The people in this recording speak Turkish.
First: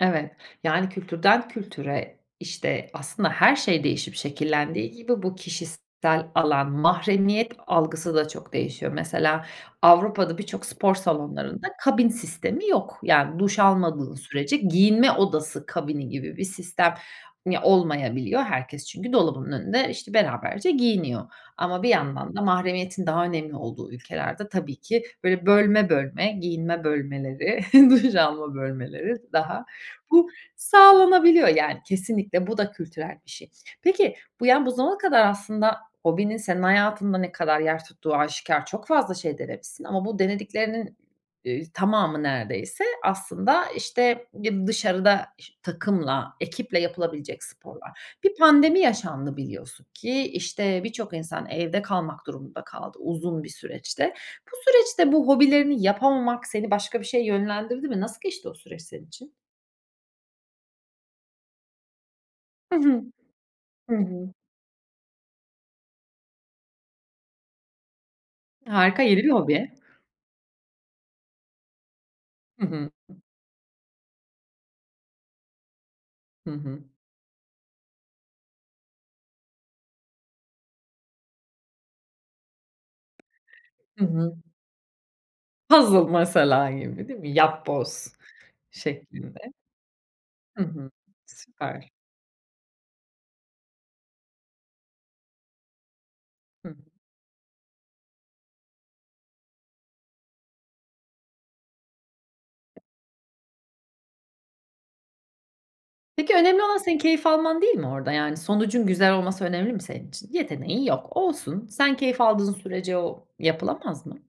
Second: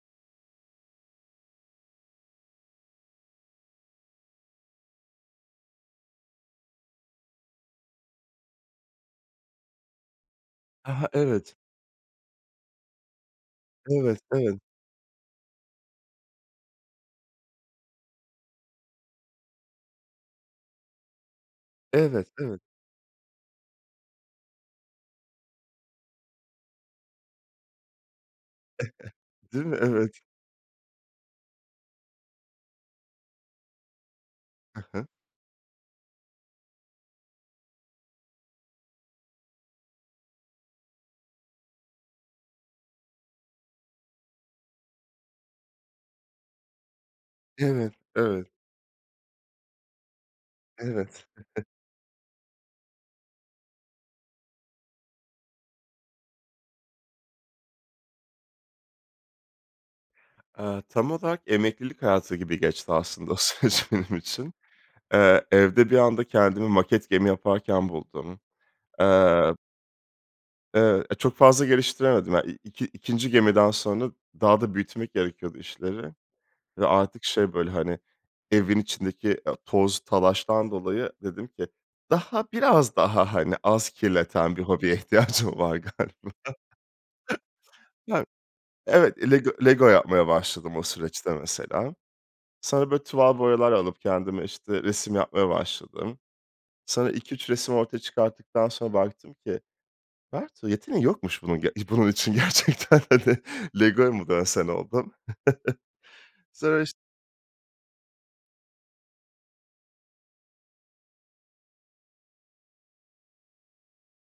Evet, yani kültürden kültüre işte aslında her şey değişip şekillendiği gibi bu kişisel alan mahremiyet algısı da çok değişiyor. Mesela Avrupa'da birçok Ha spor ha evet. salonlarında kabin sistemi yok. Yani duş almadığı Evet sürece evet. giyinme odası kabini gibi bir sistem mi olmayabiliyor. Herkes çünkü dolabının önünde işte beraberce giyiniyor. Ama bir Evet yandan da evet. mahremiyetin daha önemli olduğu ülkelerde, tabii ki böyle bölme bölme, giyinme bölmeleri, duş alma bölmeleri daha Değil mi? Evet. bu sağlanabiliyor yani kesinlikle. Bu da kültürel bir şey. Peki bu yani bu Hı zamana hı. kadar aslında hobinin senin hayatında ne kadar yer tuttuğu aşikâr çok fazla şey denemişsin ama bu denediklerinin, eee, tamamı neredeyse aslında işte bir dışarıda ş takımla, ekiple yapılabilecek Evet sporlar. Bir evet. pandemi yaşandı biliyorsun ki işte birçok Evet. insan evde kalmak durumunda kaldı uzun bir süreçte. Bu süreçte bu hobilerini yapamamak seni başka bir şeye yönlendirdi mi? Nasıl geçti o süreç senin için? Aaa tam olarak emeklilik hayatı gibi Hı geçti hı. aslında o süreç Hı benim hı. için. Eee, evde bir anda kendimi maket gemi yaparken buldum, Harika, yeni bir eee hobi. Eee, e çok fazla geliştiremedim hani. İ Hı iki hı. ikinci gemiden sonra daha da büyütmek gerekiyordu işleri Hı hı. ve artık şey böyle hani evin içindeki ya toz talaştan dolayı dedim ki daha biraz daha hani az Hı hı. kirleten bir hobiye ihtiyacım var Puzzle galiba. mesela gibi değil mi? Yapboz Yani. Evet, Lego şeklinde. Lego yapmaya Hı başladım o hı. süreçte Süper. mesela. Sonra böyle tuval boyalar alıp kendime işte resim yapmaya başladım. Hı. Sonra 2-3 resim ortaya çıkarttıktan sonra baktım ki, Bertuğ yeteneğin yokmuş bunun ge i bunun için gerçekten de Lego'ya mı dönsen oldum. Peki önemli olan Sonra iş senin keyif alman değil mi orada? Yani sonucun güzel olması önemli mi senin için? Yeteneğin yok. Olsun, sen keyif aldığın sürece o yapılamaz mı?